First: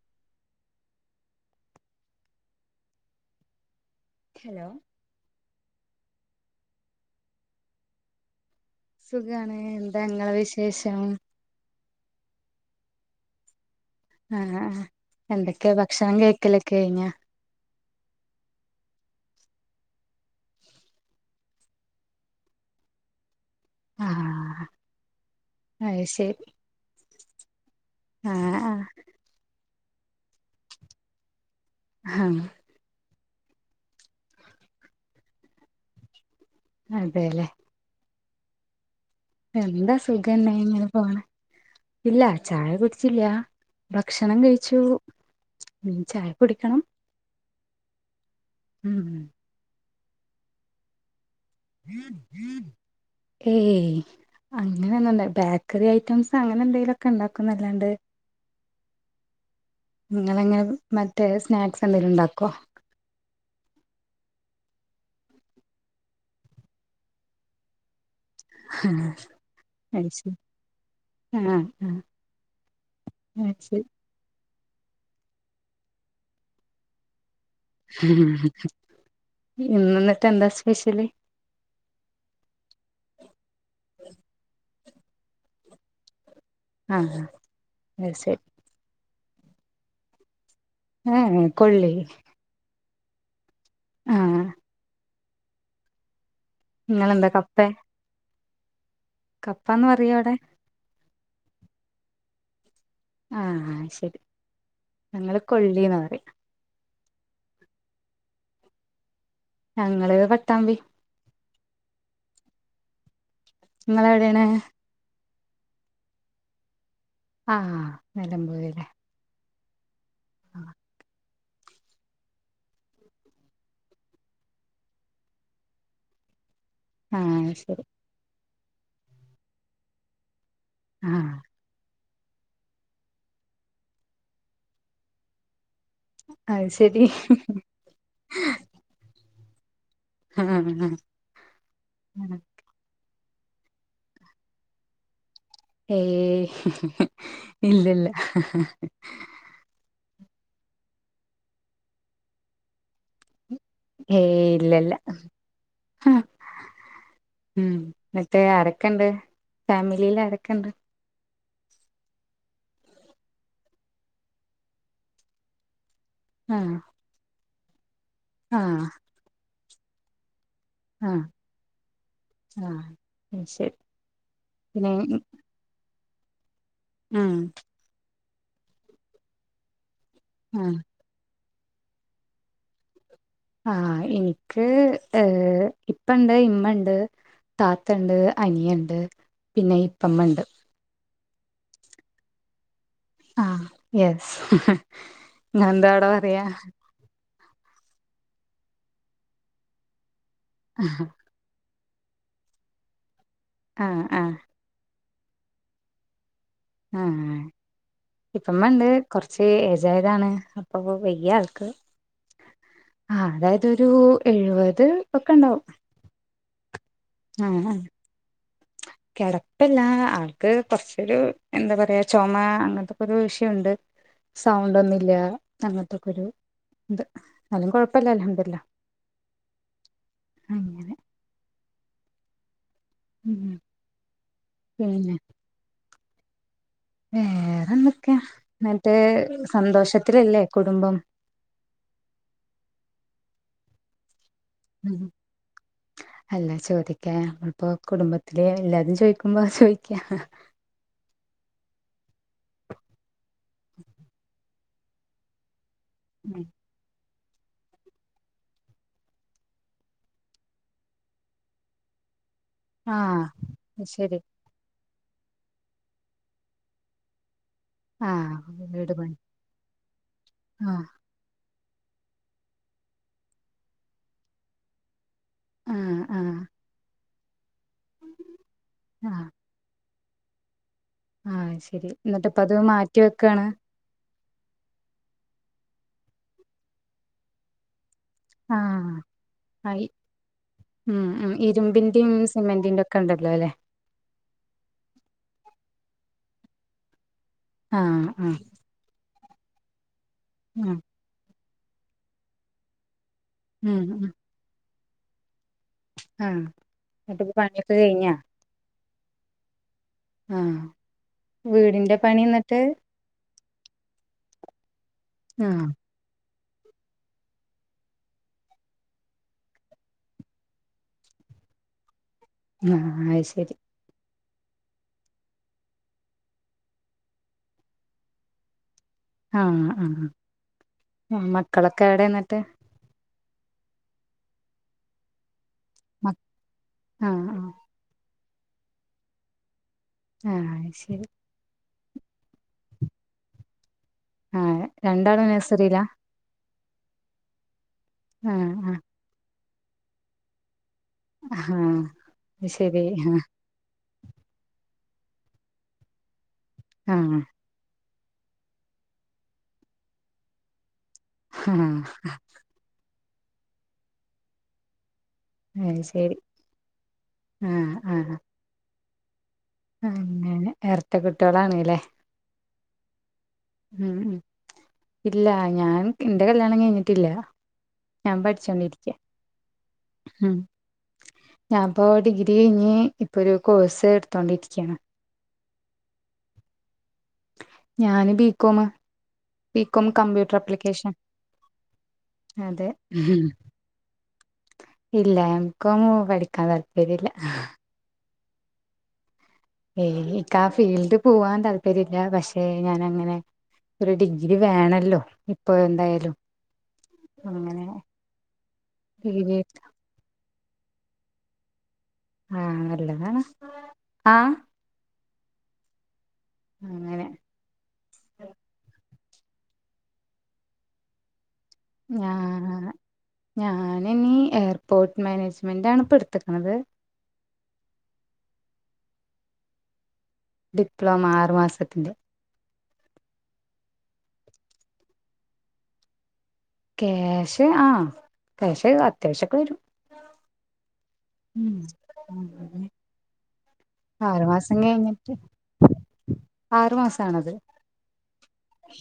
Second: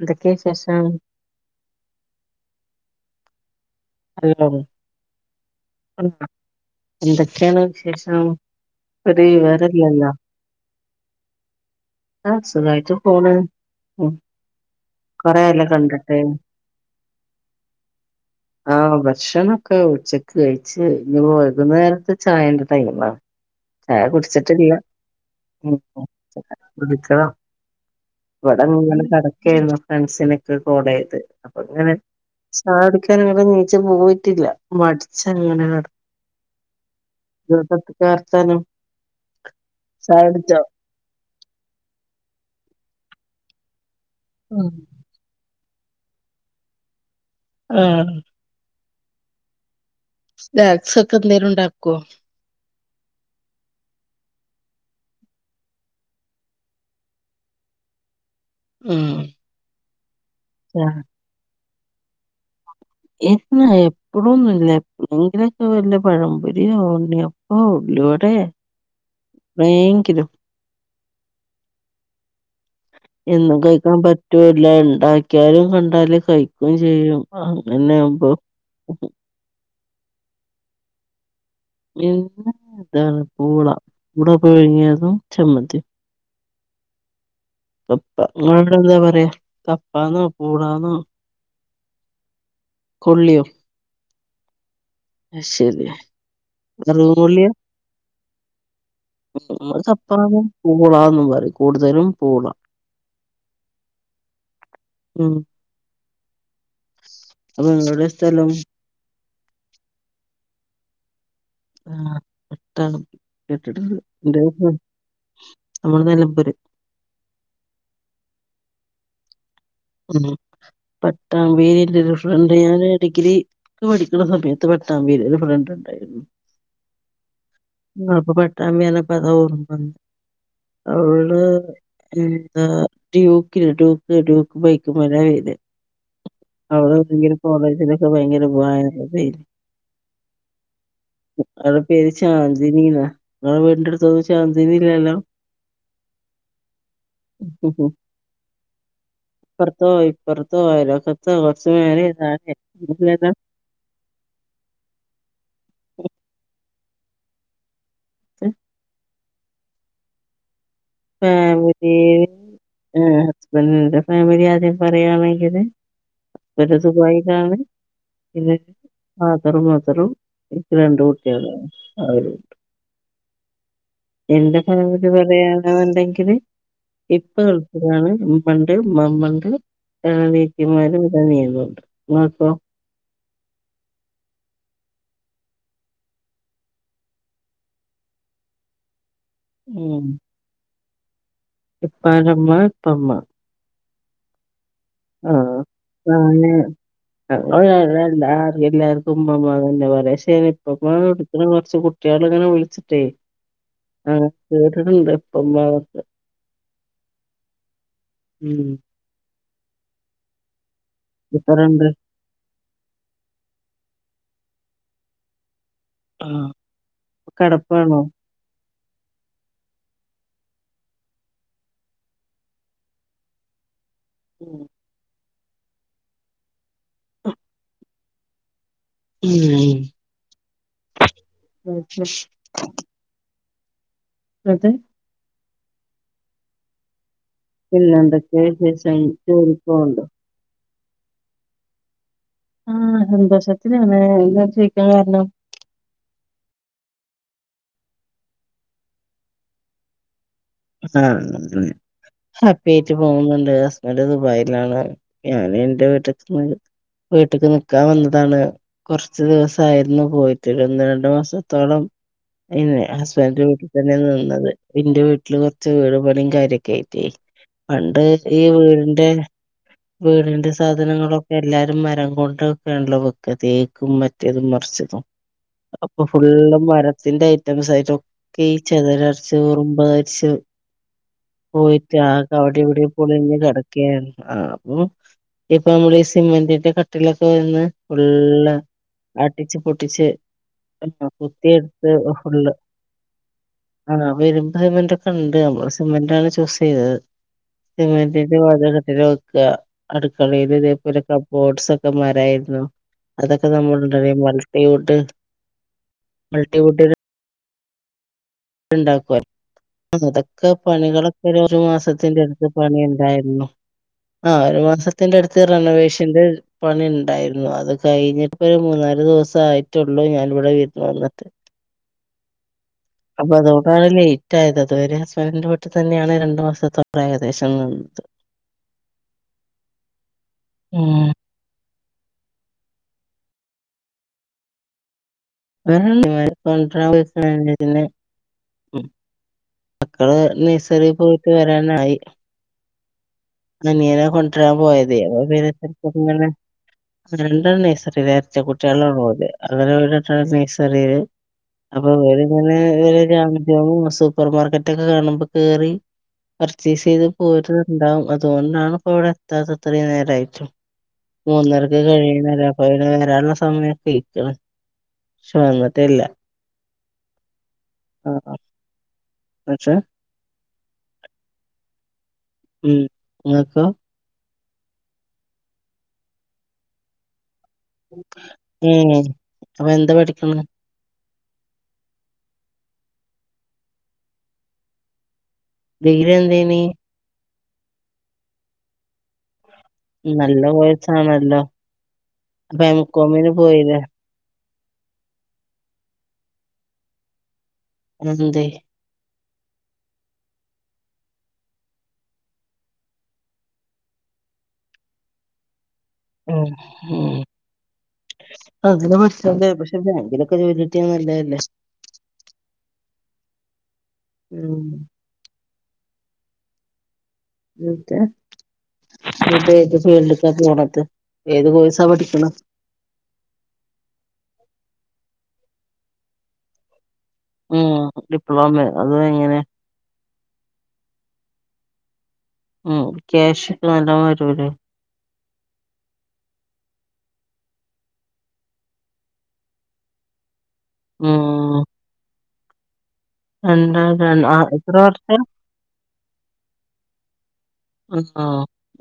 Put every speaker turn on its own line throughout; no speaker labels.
എന്തക്കെ വിശേഷം?
ഹലോ
[unintelligible] എന്തൊക്കേണ് വിശേഷം? ഒരു
സുഖാണ് എന്താ
വിവരല്ലല്ലോ
ഇങ്ങള വിശേഷം?
ആ സുഖായിട്ട് പോണ് ഉം
ആ ആ
കൊറെയായല്ലോ
എന്തൊക്കെ ഭക്ഷണം
കണ്ടിട്ട്
കയിക്കലൊക്കെയിഞ്ഞോ
ആ ഭക്ഷണൊക്കെ ഉച്ചക്ക് കഴിച്ച് ഇനി വൈകുന്നേരത്ത് ഛായെന്ത് ത്തേലും വേണം ഛായ
ആഹ്
കുടിച്ചിട്ടില്ല്യ ഉം
അത് ശരി
കുടിച്ചതാ
ആഹ്
ഇവടങ്ങനെ കെടക്കായിരുന്നു ഫ്രണ്ട്സിനൊക്കെ കോളൈത് അപ്പൊങ്ങനെ
ആഹ് ആഹ്
ഛായൊടിക്കാന്ങ്ങ്ട് നി ച്ച് പോയിട്ടില്ല മടിച്ചങ്ങനെ
അതെല്ലേ
കെട ന്താ വർത്താനം
എന്താ
ചായ
സുഖന്നെ
കുടിച്ചോ
ഇങ്ങനെ പോണ് ഇല്ല ചായ കുടിച്ചില്ല ഭക്ഷണം
ഉം.
കഴിച്ചു ഇനി ഛായ കുടിക്കണം
ആ
ഉം മ്മ്
സ്നാക്സൊക്കെ എന്തേലും ഉണ്ടാ
ഏയ് അങ്ങനെന്നുണ്ടാ ബേക്കറി ഐറ്റംസ് അങ്ങനെ എന്തേലൊക്കെണ്ടാക്കുന്നല്ലാണ്ട്
ഉം
ഇങ്ങളെങ്ങനെ
ആഹ്.
മറ്റേ സ്നാക്സ് എന്തെങ്കിലും ഉണ്ടാക്കോ?
ഇല്ല എപ്പഴൊന്നുല്ല എപ്പളേങ്കിലൊക്കെ വല്ല പഴംപൊരിയോ ഉണ്ണിയ പ്പോ ഉള്ളി വടേ
[unintelligible] ആ ആ
എന്നും കയ്ക്കാൻ പറ്റൂല്ല ഉണ്ടാക്കിയാലും കണ്ടാലും കഴിക്കും ചെയ്യും ആ
ഇന്നിന്നിട്ടെന്താ സ്പെഷ്യല്
പിന്ന താണ് പൂള പൂള പുഴുങ്ങിയതും ചമ്മന്തീം
ആ ഹാ
കപ്പ ഇങ്ങളെവിടെ എന്താ പറയാ കപ്പാന്നോ പൂളാന്നോ
ഏ എ കൊള്ളി
കൊള്ളിയോ?
ആ
അയ്ശരിയാ
ഇങ്ങെളെന്താ കപ്പേ
മ്മള്
കപ്പാന്ന് പറയാ അവിടെ
കപ്പാന്നും പൂളാന്നും പറയും കൂടുതലും പൂള
ആ ശരി
ഉം.
ഞങ്ങള് കൊള്ളീന്നാ പറീം
അപ്പൊ ങ്ങടെ സ്ഥലം
ഞങ്ങള് പട്ടാമ്പി
ആട്ടാണും കേട്ടിട്ടിണ്ട്
നിങ്ങളെവിടെയാണ്
ഇന്റതും നമ്മള് നിലമ്പൂര്
ആ നിലമ്പൂര് ല്ലേ
ഉം പട്ട് ട്ടാമ്പീലില്ലൊരു ഫ്രണ്ട് ഞാൻ ഡിഗ്രിക്ക്‌ പഠിക്ക്ണ സമയത്ത് പട്ടാമ്പീല് ഒരു ഫ്രണ്ട് ഉണ്ടായിരുന്നു
ആ അയ് ശരി
ഇങ്ങള് പ്പൊ പട്ടാമ്പി പറഞ്ഞപ്പോ അതാ ഓർമ്മ വന്ന്
ആഹ്
അവള് ന്താ ട്യൂക്കില്ലേ ട്യൂക്ക് ട്യൂക്ക് ബൈക്ക് മേലവരാ
അത്
അവള്
ശരി
ഭയങ്കര കോളേജിലൊക്കെ ഭയങ്കര വയറലേയി
ആഹ്
അവളെ പേര് ചാ ന്ദിനിന്നാ ഇങ്ങളെ വീടിന്റെ അടുത്തൊന്നും ചാന്ദിനി ഇല്ലല്ലോ
ഏയ് ഇല്ലില്ല
അപ്പർത്തൊ ഇപ്പർത്തൊ അയൽവക്കത്തോ കുറച്ചുമേലെ താഴെ ഒന്നൂല്ലല്ലോ
ഏയ് ഇല്ലില്ല
ഒന്നുല്ലല്ലോ
ഉം ന്ന്ട്ട് ആരൊക്കെണ്ട് ഫാമിലീല് ആരൊക്കെണ്ട്?
ഫാമിലീല് ഹസ്ബന്റിന്റെ ഫാമിലി ആദ്യം പറയാണെങ്കില്
ആഹ്
ഓര് ദുബായിലാണ്. പിന്നെ
ആഹ്
ഫാദറും മദറും രണ്ട്
ആഹ്
കുട്ടികള് അവരും
ആഹ് അത് ശരി
എന്റെ
പിന്നെ
ഫാമിലി പറയാ യാന്നുണ്ടെങ്കില്
ഉം
ഇപ്പ ഗൾഫിലാണ് ഉമ്മണ്ട് ഉമ്മാമ്മണ്ട്
ആഹ്
ആനിയത്തിമാരുണ്ട് അനിയനുണ്ട്. മോൾക്കോ
ആഹ് എനിക്ക് ഏഹ് ഇപ്പണ്ട് ഇമ്മണ്ട് താത്തണ്ട് അനിയണ്ട് പിന്നെ ഇപ്പമ്മണ്ട്.
ഇപ്പാടെമ്മ ഇപ്പമ്മ.
ആഹ് യെസ് നിങ്ങളെന്താവടെ പറയ?
[unintelligible] എല്ലാർത്തും ഉമ്മമ്മാന്നന്നെ പറയാ പക്ഷേ ഇപ്പമ്മാന്ന് വിടെ കൊറച്ച് കുട്ടികളിങ്ങനെ വിളിച്ചിട്ടേ
ആഹ്
അങ്ങന
ആഹ്
കേട്ട്ണ്ട് ഇപ്പ ഭാഗത്ത്
ആഹ്
ഉം
ഇപ്പമ്മണ്ട് കൊറച്ച് ഏജായതാണ്. ഇപ്പപ്പൊ വയ്യ ആൾക്ക്
ഡിഫറണ്ട്
ആഹ് അതായത് ഒരു എഴുപത് ഒക്കെ ഉണ്ടാവും
ആഹ് കെടപ്പാണോ
കെടപ്പല്ല അൾക്ക് കൊറചൊരു എന്താ പറയാ ചുമ അങ്ങനത്തെക്കെ ഒരു വിഷയണ്ട് [unintelligible]
ഉം.
സൗണ്ടൊന്നുല്ല്യ അങ്ങനത്തക്കൊരു ഇത്. എന്നാലും കൊഴപ്പല്ല അൽഹംദുലില്ലാഹ്
ഉം
അങ്ങനെ
ഉം [unintelligible]
ഉം
അതെ
പിന്നെ
പിന്നെ
വേറെന്തൊക്കെയാ
എന്തൊക്കെയ
എന്നിട്ട്
വിശേഷം ജോലിക്ക് പോവ്ണ്ടോ
സന്തോഷത്തിലല്ലേ കുടുംബം
ആഹ് സന്തോഷത്തിലാണ്. എന്താ ചോയ്
ഉം അല്ല ചോദിക്കാ നമ്മളിപ്പോ കുടുംബത്തില് എല്ലാവരേം ചോദിക്കുമ്പോ അത് ചോദിക്കാ
ആഹ് ഹാപ്പി ആയിട്ട് പോകുന്നുണ്ട്. ഹസ്ബൻഡ് ദുബായിലാണ്. ഞാന് എന്റെ വീട്ടിക്ക് പോകുന്നു വീട്ട്ക്ക് നിക്കാൻ വന്നതാണ് കൊറച്ച് ദിവസായിരുന്നു പോയിട്ട്. ഒന്ന് രണ്ട് മാസത്തോളം പിന്നെ
ആഹ്
ഹസ്ബൻഡന്റെ വീട്ടിൽ തന്നെയ
ശരി
നിന്നത്. എന്റെ വീട്ടി വീട്ടില് കൊറച്ച് വീട് പണിയും കാര്യൊക്കായിട്ടെ. പണ്ട്
ആഹ്
ഈ
വീട്
വീടിന്റെ
പണി
വീടിന്റെ
ആഹ്
സാധനങ്ങളൊ എല്ലാരും മരം കൊണ്ടക്കേണല്ലോ വെക്ക. തേക്കും മറ്റേതും മറിച്ചതും
ആഹ്
അപ്പൊ
ആഹ്
ഫുള്ളും മരത്തിന്റെ ഐറ്റംസ് ആയിട്ടൊക്കെ ഈ
ആഹ്
ചെതലരിച്ച് ഉറുമ്പായി ച്ച്
ആഹ് ശരി
പോയിട്ട് ആകെ
എന്നിട്ടിപ്പ അത്
അവിടെ ഇവിടെ
മാറ്റി
പൊളിഞ്
വെക്കാണ്
കെട ആഹ് അപ്പം ഇപ്പം നമ്മള് ഈ സിമന്റിന്റെ കട്ട്ളൊക്കെ വരുന്ന് ഫുള്ള്
ആഹ്
അടിച്ച്പൊട്ടിച്ച്
മ് മ് ഇരുമ്പിന്റിം സിമെന്റിന്റൊക്കെ ണ്ടല്ലോ ല്ലേ
ആവെരുനന് സിമെന്റ് ഒക്കെ ഉണ്ട് നമ്മൾ സിമെന്റ് ആണ് ചൂസ് ചെയ്തത്
ആഹ്
സിമെന്റിന്റെ
ആഹ്
വാതില്കട്ടില വെക്കാ അടുക്കളീൽ
ആഹ്
ഇതേപോലെക ബോട്സൊക്കെ മരായിരുന്നു അതൊക്കെ
ഉം ഉം
നമ്മൾണ്ട്രറിമൾട്ടിവുഡ്
ആ ന്ന്ട്ടിപ്പൊ പണിയൊക്കെ കഴിഞ്ഞൊ
ണ്ടാക്കൊലോ മുതക്ക
ആഹ്
പണികളൊക്കെ ഒരു രു
വീടിന്റെ പണി
മാസത്തിന്റെടുത്ത്
എന്നിട്ട്
പണിണ്ട് തായിരുന്നു ആ ഒര് മാസത്തിന്റെടുത്ത്
ആഹ്
റെണെവേഷന്റെ പണി ഉണ്ടായിരുന്നു അത് പണിയുണ്ടായിരുന്നു അത്കഴിഞ്ഞിപ്പോ ഒര് മൂന്നാല് ദിവസായിട്ടൊള്ളൂ ഞാന്വ്ടെ വിര്ന്ന് വന്നിട്ട്
അആ
അപ്പതോ അതാണ് ലേറ്റ് ആയതത് ഒരു അതാ ലൈറ്റ് ആയത് അത് വരെ ഹസ്ബൻഡിന്റെ വീട്ടിതെന്നെയാണ് രണ്ടു മാസത്തോടെ ഏകദേശം നിന്നത്
ആ ആ
ഉം
മ് മക്കളൊക്കെ എവിടെ ന്നട്ട്
[unintelligible] കോണ്ട്രാൻ
ആ ആ
പൊയിക്ക്ണ് [unintelligible] മക്കള്
ആ ശരി
നഴ്സറിയൊക്കെ വ്ട്ട് വരാനായി അനിയനെ കൊണ്ട്
ആ
രാൻ പോയതേയ്നു
രണ്ടാളും നഴ്സറിയിലാ
പിന്നെ [unintelligible] രണ്ടാളും നഴ്സറി [unintelligible]
ആ ആ
എരട്ടകുട്ടിയാളാണ് ഓല് അങ്ങനെ ഓലിരണ്ടാളും നഴ്സറിയില്
ആ
അപ്പോഓലിങ്ങനെ
ശരി
ങ്ങനെ [unintelligible] [unintelligible] സൂപ്പർ മാർക്കറ്റൊക്കെ കാണുമ്പോ കേറി
ആ ആ
പർച്ചേസെയ്ത് പോര്ന്ന്ണ്ടാവും അത് തൊണ് ണാണ് ഇപ്പവ്ടെ എത്താതെ ത്രീം നേരമായിട്ടും
ആ
മൂന്നരക്ക് കഴിയുണേഅല്ലേ അ അപ്പൊ പിന്നെ വരാനുള്ള സമയമൊക്കെ അയിക്ക്ണ് ശോ
അത്
വന്നിട്ടില്ല
ശരി
അ ആ ന്നച്ചാ
അങ്ങനെ എറട്ട കുട്ട്യോളാണ് ലേ
മ് ങ്ങകൊ
മ് മ് ഇല്ലാ ഞാൻ ന്റെ കല്യാണം കഴിഞ്ഞിട്ടില്ല ഞാൻ പഠിച്ചോണ്ടിരിക്ക
ഏഹ് അപ്പൊ എന്താ
മ്
പഠിക്കണ്
ഞാൻപ്പോ ഡിഗ്രി കെയ്ഞ് ഇപ്പൊരു കോഴ്സ് എടുത്തോണ്ടിരിക്യാണ്
ഡിഗ്രി എന്തെനി
ഞാന് ബീക്കോമ് പികോം കമ്പ്യൂട്ടർ
നല്ല
അപ്ലിക്കേഷൻ
കോഴ്സാണല്ലോ അപ്പൊ
അതെ
എംകോമിന്
[unintelligible]
പോയില്ലേ
ഇല്ല എംകൊമ് പഠിക്കാൻ താല്പര്യല്ല
അതെന്തേയ്
ഏയ് ഇക്കാ ഫീൽഡ് പോവാൻ താല്പര്യല്ല പക്ഷെ ഞാനങ്ങനെ ഒരു ഡിഗ്രി വേണല്ലോ ഇപ്പൊ എന്തായാലും
അ മ്
അങ്ങനെ
അതിന്
ഡിഗ്രി
പഠിച്ചൊണ്ടൃ പഷെ ബേങ്കിൽ ജോലിട്ട്യാനല്ലെയല്ലേ
ആ അല്ലതാണ്
മ്
അങ്ങനെ
[unintelligible] നിപ്പോ ഏത് ഫീൽഡക്കാ കേറത്ത് ഏത് കോഴ്സ്
ഞാ ഞാനിനി എയർപോട്ട് മാനേജ്മെൻ്റാണ് ഇപ്പട്ത്ത്ക്ണത്
മ് ഡിപ്ലോമെ അത് എങ്ങനെ
ഡിപ്ലോമ ആറ് മാസത്തിൻ്റെ
മ് ക്യാഷ് ക്ക് നല്ലോം വെരുലേ
കേഷ് ആ. കേഷ്. അത്യാവശ്യൊക്കെരു.. മ്മ്
രണ്ടാര. ആ എത്ര വർഷം..
ആറു മാസാണത്
ആ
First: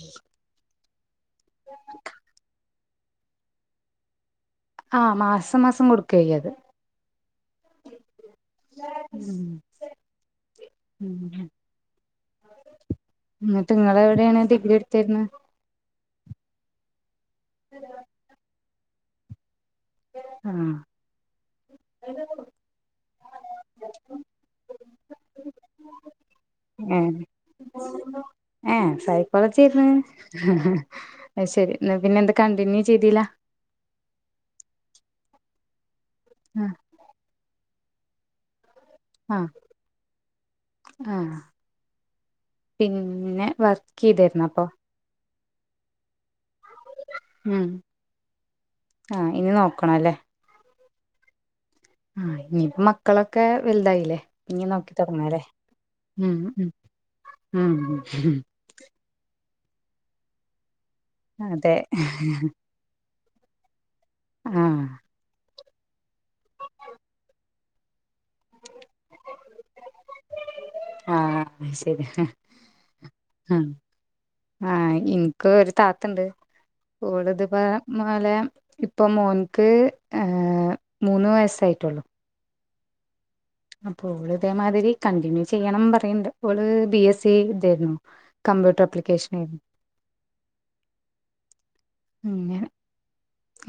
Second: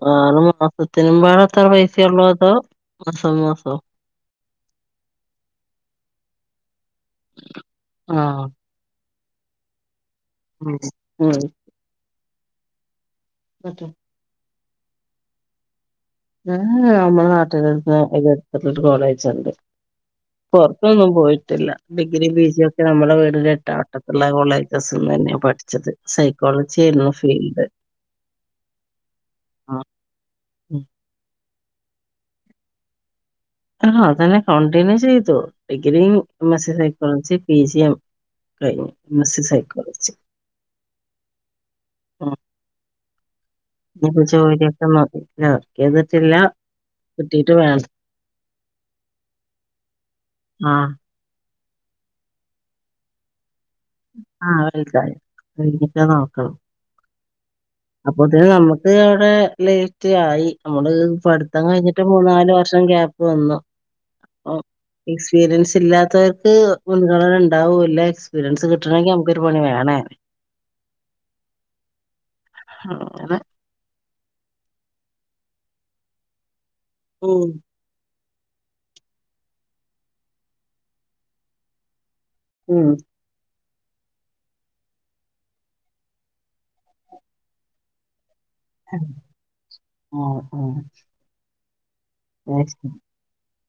ആ. വറന്താ.. ഒക്കത്തിനുമ്പാടത്ര. പൈസയൊള്ളു. അതോ മാസം മാസോ..
ആഹ. മാസം മാസം. കൊട് ക്യ്യത്..
ആഹ.. ഉം ഉം
മ്മ്ഹ്. ന്നട്ട് നിങ്ങളെവിടെണ് ഡിഗ്രി എടുത്തിര്ന്ന്?
ഞാൻ നമ്മളെ നാട്ടിലെ ഒരു കോളേജുണ്ട്..
ആഹ്
പൊറത്തൊന്നും പോയിട്ടില്ല. ഡിഗ്രി പിജി ഒക്കെ നമ്മളെ വീടിന്റെ എടു ത്തുള്ള കോളേജന്ന് തന്നെ പഠിചത്. സൈക്കോളജിര്ന്നു ഫീൽഡ്..
ഏഹ
ആ
സൈക്കോളജിയെരുന്നു
ഉം.
അഹ് ശരി. ന്ന പിന്നെ എന്ത് കണ്ടിന്യൂ ചെയ്തീല.
ആ അതന്നെ കണ്ടിന്യൂ ചെയ്തു. ഡിഗ്രിം
ആഹ്
മെസ്സെജയ് ക്കോളജി പി ജി എം കഴിഞ്ഞു എം എസ് സി സൈക്കോളജി.
ആഹപിന്നെ
ഞ്ഞിപ്പൊ ജോലിയൊക്കെ നോകണം വർക്ക് ചെതിട്ടില്ല.
മ്മ് ആഇനി നോക്കണലേ.
ആ
ആ മക്കളൊക്കെ വൽതായിലേ
ആഹ്
ഇനി നോക്കി
വലുതായി
തോടങ്ങലേ
കഴിഞ്ഞിട്ട് അപ്പൊതിന് നമ്മുക്ക് അവടെ ലേറ്റ് ആയി. നമ്മള് പട്ത്തം
അതെ
കഴിഞ്ഞിട്ട് മൂന്ന നാല് വ ക്യാപ്പ് വന്നു. ഓ,
ആഹ.
എക്സ്പീരിയൻസ് ഇല്ലാത്തവർക്ക് മുൻഗണന ഉണ്ടാവൂല്ല. എക്സ്പീരിയൻസ് കിട്ടണമെങ്കി നമുക്കൊരു പണി വേണേനു.
ആഹ ശരി
അത
ആഹ് എനിക്ക് ഒരു താത്തണ്ട്
ഉം
മലെ ഇപ്പൾ മോനിക്ക് മൂന്ന് വയസ്സായിട്ടുള്ളു.
ഉം
അപ്പൊ അവള് ഇതേമാതിരി കണ്ടിന്യൂ ചെയ്യണം പറയണ്ട്. അവള് ബി എസ് സി ഇതായിരുന്നു കമ്പ്യൂട്ടർ അപ്ലിക്കേഷൻ
ആ
അങ്ങനെ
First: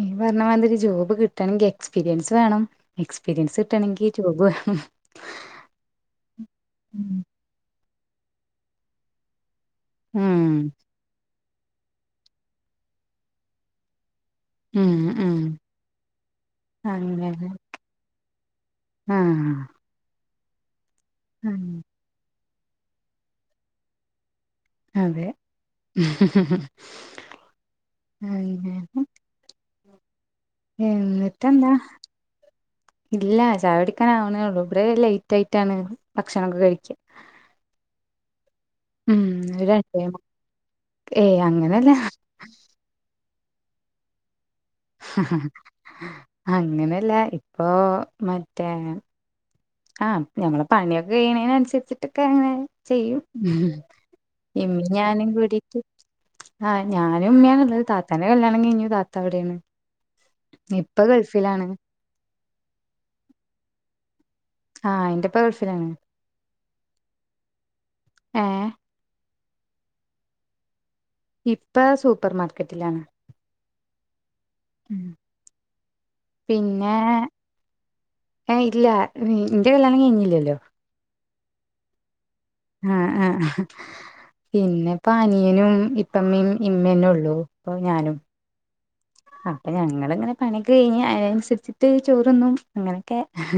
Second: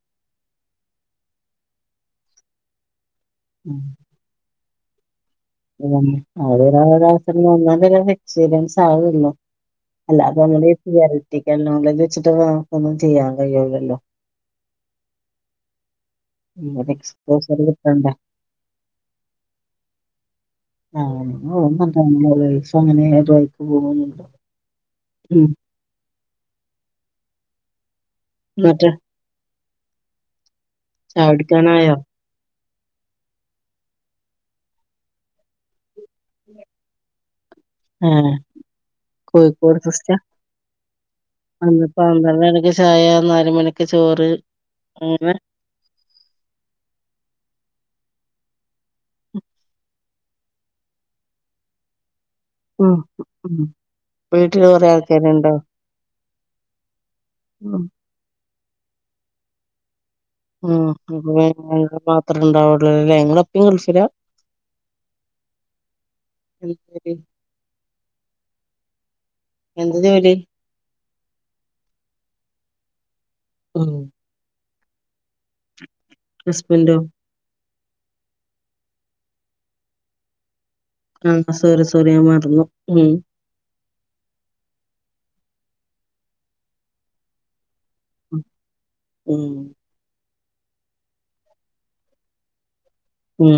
ഈ പറഞ്ഞ മാതിരി ജോബ് കിട്ടണെങ്കിൽ എക്സ്പീരിയൻസ് വേണം. എക്സ്പീരിയൻസ്
ഉം
ഇട്ടാണെങ്കി ജോബ് വേണം.
അവസരം ഒന്ന എക്സ്പീരിയൻസ് ആവല്ലോ അല്ല അപ്പൊ
ഉം
നമ്മള്ത് വെച്ചിട്ട നമുക്കൊന്നും ചെയ്യാൻ കഴിയല്ലല്ലോ.
ഉം
എക്സ്പോ കട്ടണ്ട
ആ
ആ അങ്ങനെക്ക് പോണ്ടോ
അതെ
എന്നിട്ട് ചായ
എന്നിട്ട് എന്താ
കുടിക്കാനായോ
ഇല്ല ചായകുടിക്കാൻ ആവണേള്ളൂ. ഇവിടെ ലേറ്റ് ആയിട്ടാണ്. ഭക്ഷണൊക്കെ കഴിചു
ഏഹ് കോഴിക്കോട് സിസ്റ്റ
ഏയ്
അന്ന്
അങ്ങനല്ലാ
പന്ത്രണ്ട് മണിക്ക് ചായ നാല് മണിക്ക് ചോറ് അങ്ങനെ
അങ്ങനെല്ല ഇപ്പൊ മറ്റേ ആഹ് ഞങ്ങളെ പണിയൊക്കെ കഴിണേനൻസര്ച്ച്ട്ടൊക്കെങ്ങനെ
ഉം
ചെയ്യും
ഉം വീട്ടില്
ഇമ്മിം
കൊറേ
ഞാനും
ആൾക്കാരുണ്ടോ
കൂടിട്ട്. ആഹ് ഞാനും
ഉം
ഉമ്മ്യാണുള്ളത്. താത്താന്റെ കല്യാണം കയ്ഞ്ഞു താത്ത അവിടേണ്.
ഉം [unintelligible] മാത്രണ്ടാവൊള്ളാല്ലോ ല്ലേ ഇങ്ങളെ ഇപ്പിം ഗൾഫിലാ.
ആഹ് ഇന്റെപ്പ ഗെൾഫിലാണ്.
എന്താ ജോലി
ഏഹ്?
എന്ത ജോലി?
ഇപ്പ സൂപ്പർ മാർക്കറ്റിലാണ്.
ഉം
ഉം
ഹസ്ബൻഡോ
പിന്നേ ഏയ് ഇല്ല ഇന്റെ കല്യാണം കഴിഞ്ഞീല്ലല്ലോ.
ആഹ് സോറി സോറി ഞാൻ മറന്നു. ഉം
ആഹ് ആഹ് പിന്നെപ്പ അനിയനും ഇപ്പമ്മിം ഇമ്മന്നൊള്ളൂ ഇപ്പൊ ഞാനും.
ഉം
അപ്പം ഞങ്ങള്ങ്ങനെ പണ്യൊക്കെ കഴിഞ്ഞ് അയിനൻസരിച്ചിട്ട് ചോറ്ന്നും അങ്ങനൊക്കെ.
ഉം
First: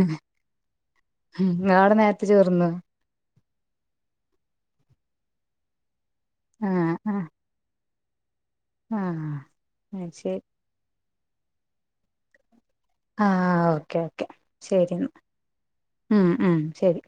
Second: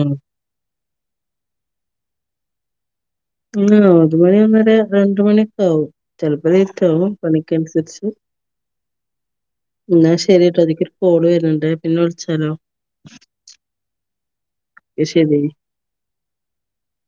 ഹും ഇങ്ങളവ്ടെ നേരത്തെ ചോറ് ന്നോ?
ആഹ് ഒരു മണി ഒന്നര രണ്ട് മണിയൊക്കാവും. ചെൽപ്പ
ആഹ്
ലേറ്റാവും
ആഹ്
പണിക്കൻസരിച്ച്.
ആഹ് അത്
ഇന്നാ
ശരി
ശരിട്ടോ ഇതിക്കൊര് കോള് വര്ണ്ട് പിന്നെ വിളിച്ചാലോ.
ആഹ് ഓക്കെ ഓക്കെ ശരി ന്നാ. ഉം ഉം ശരി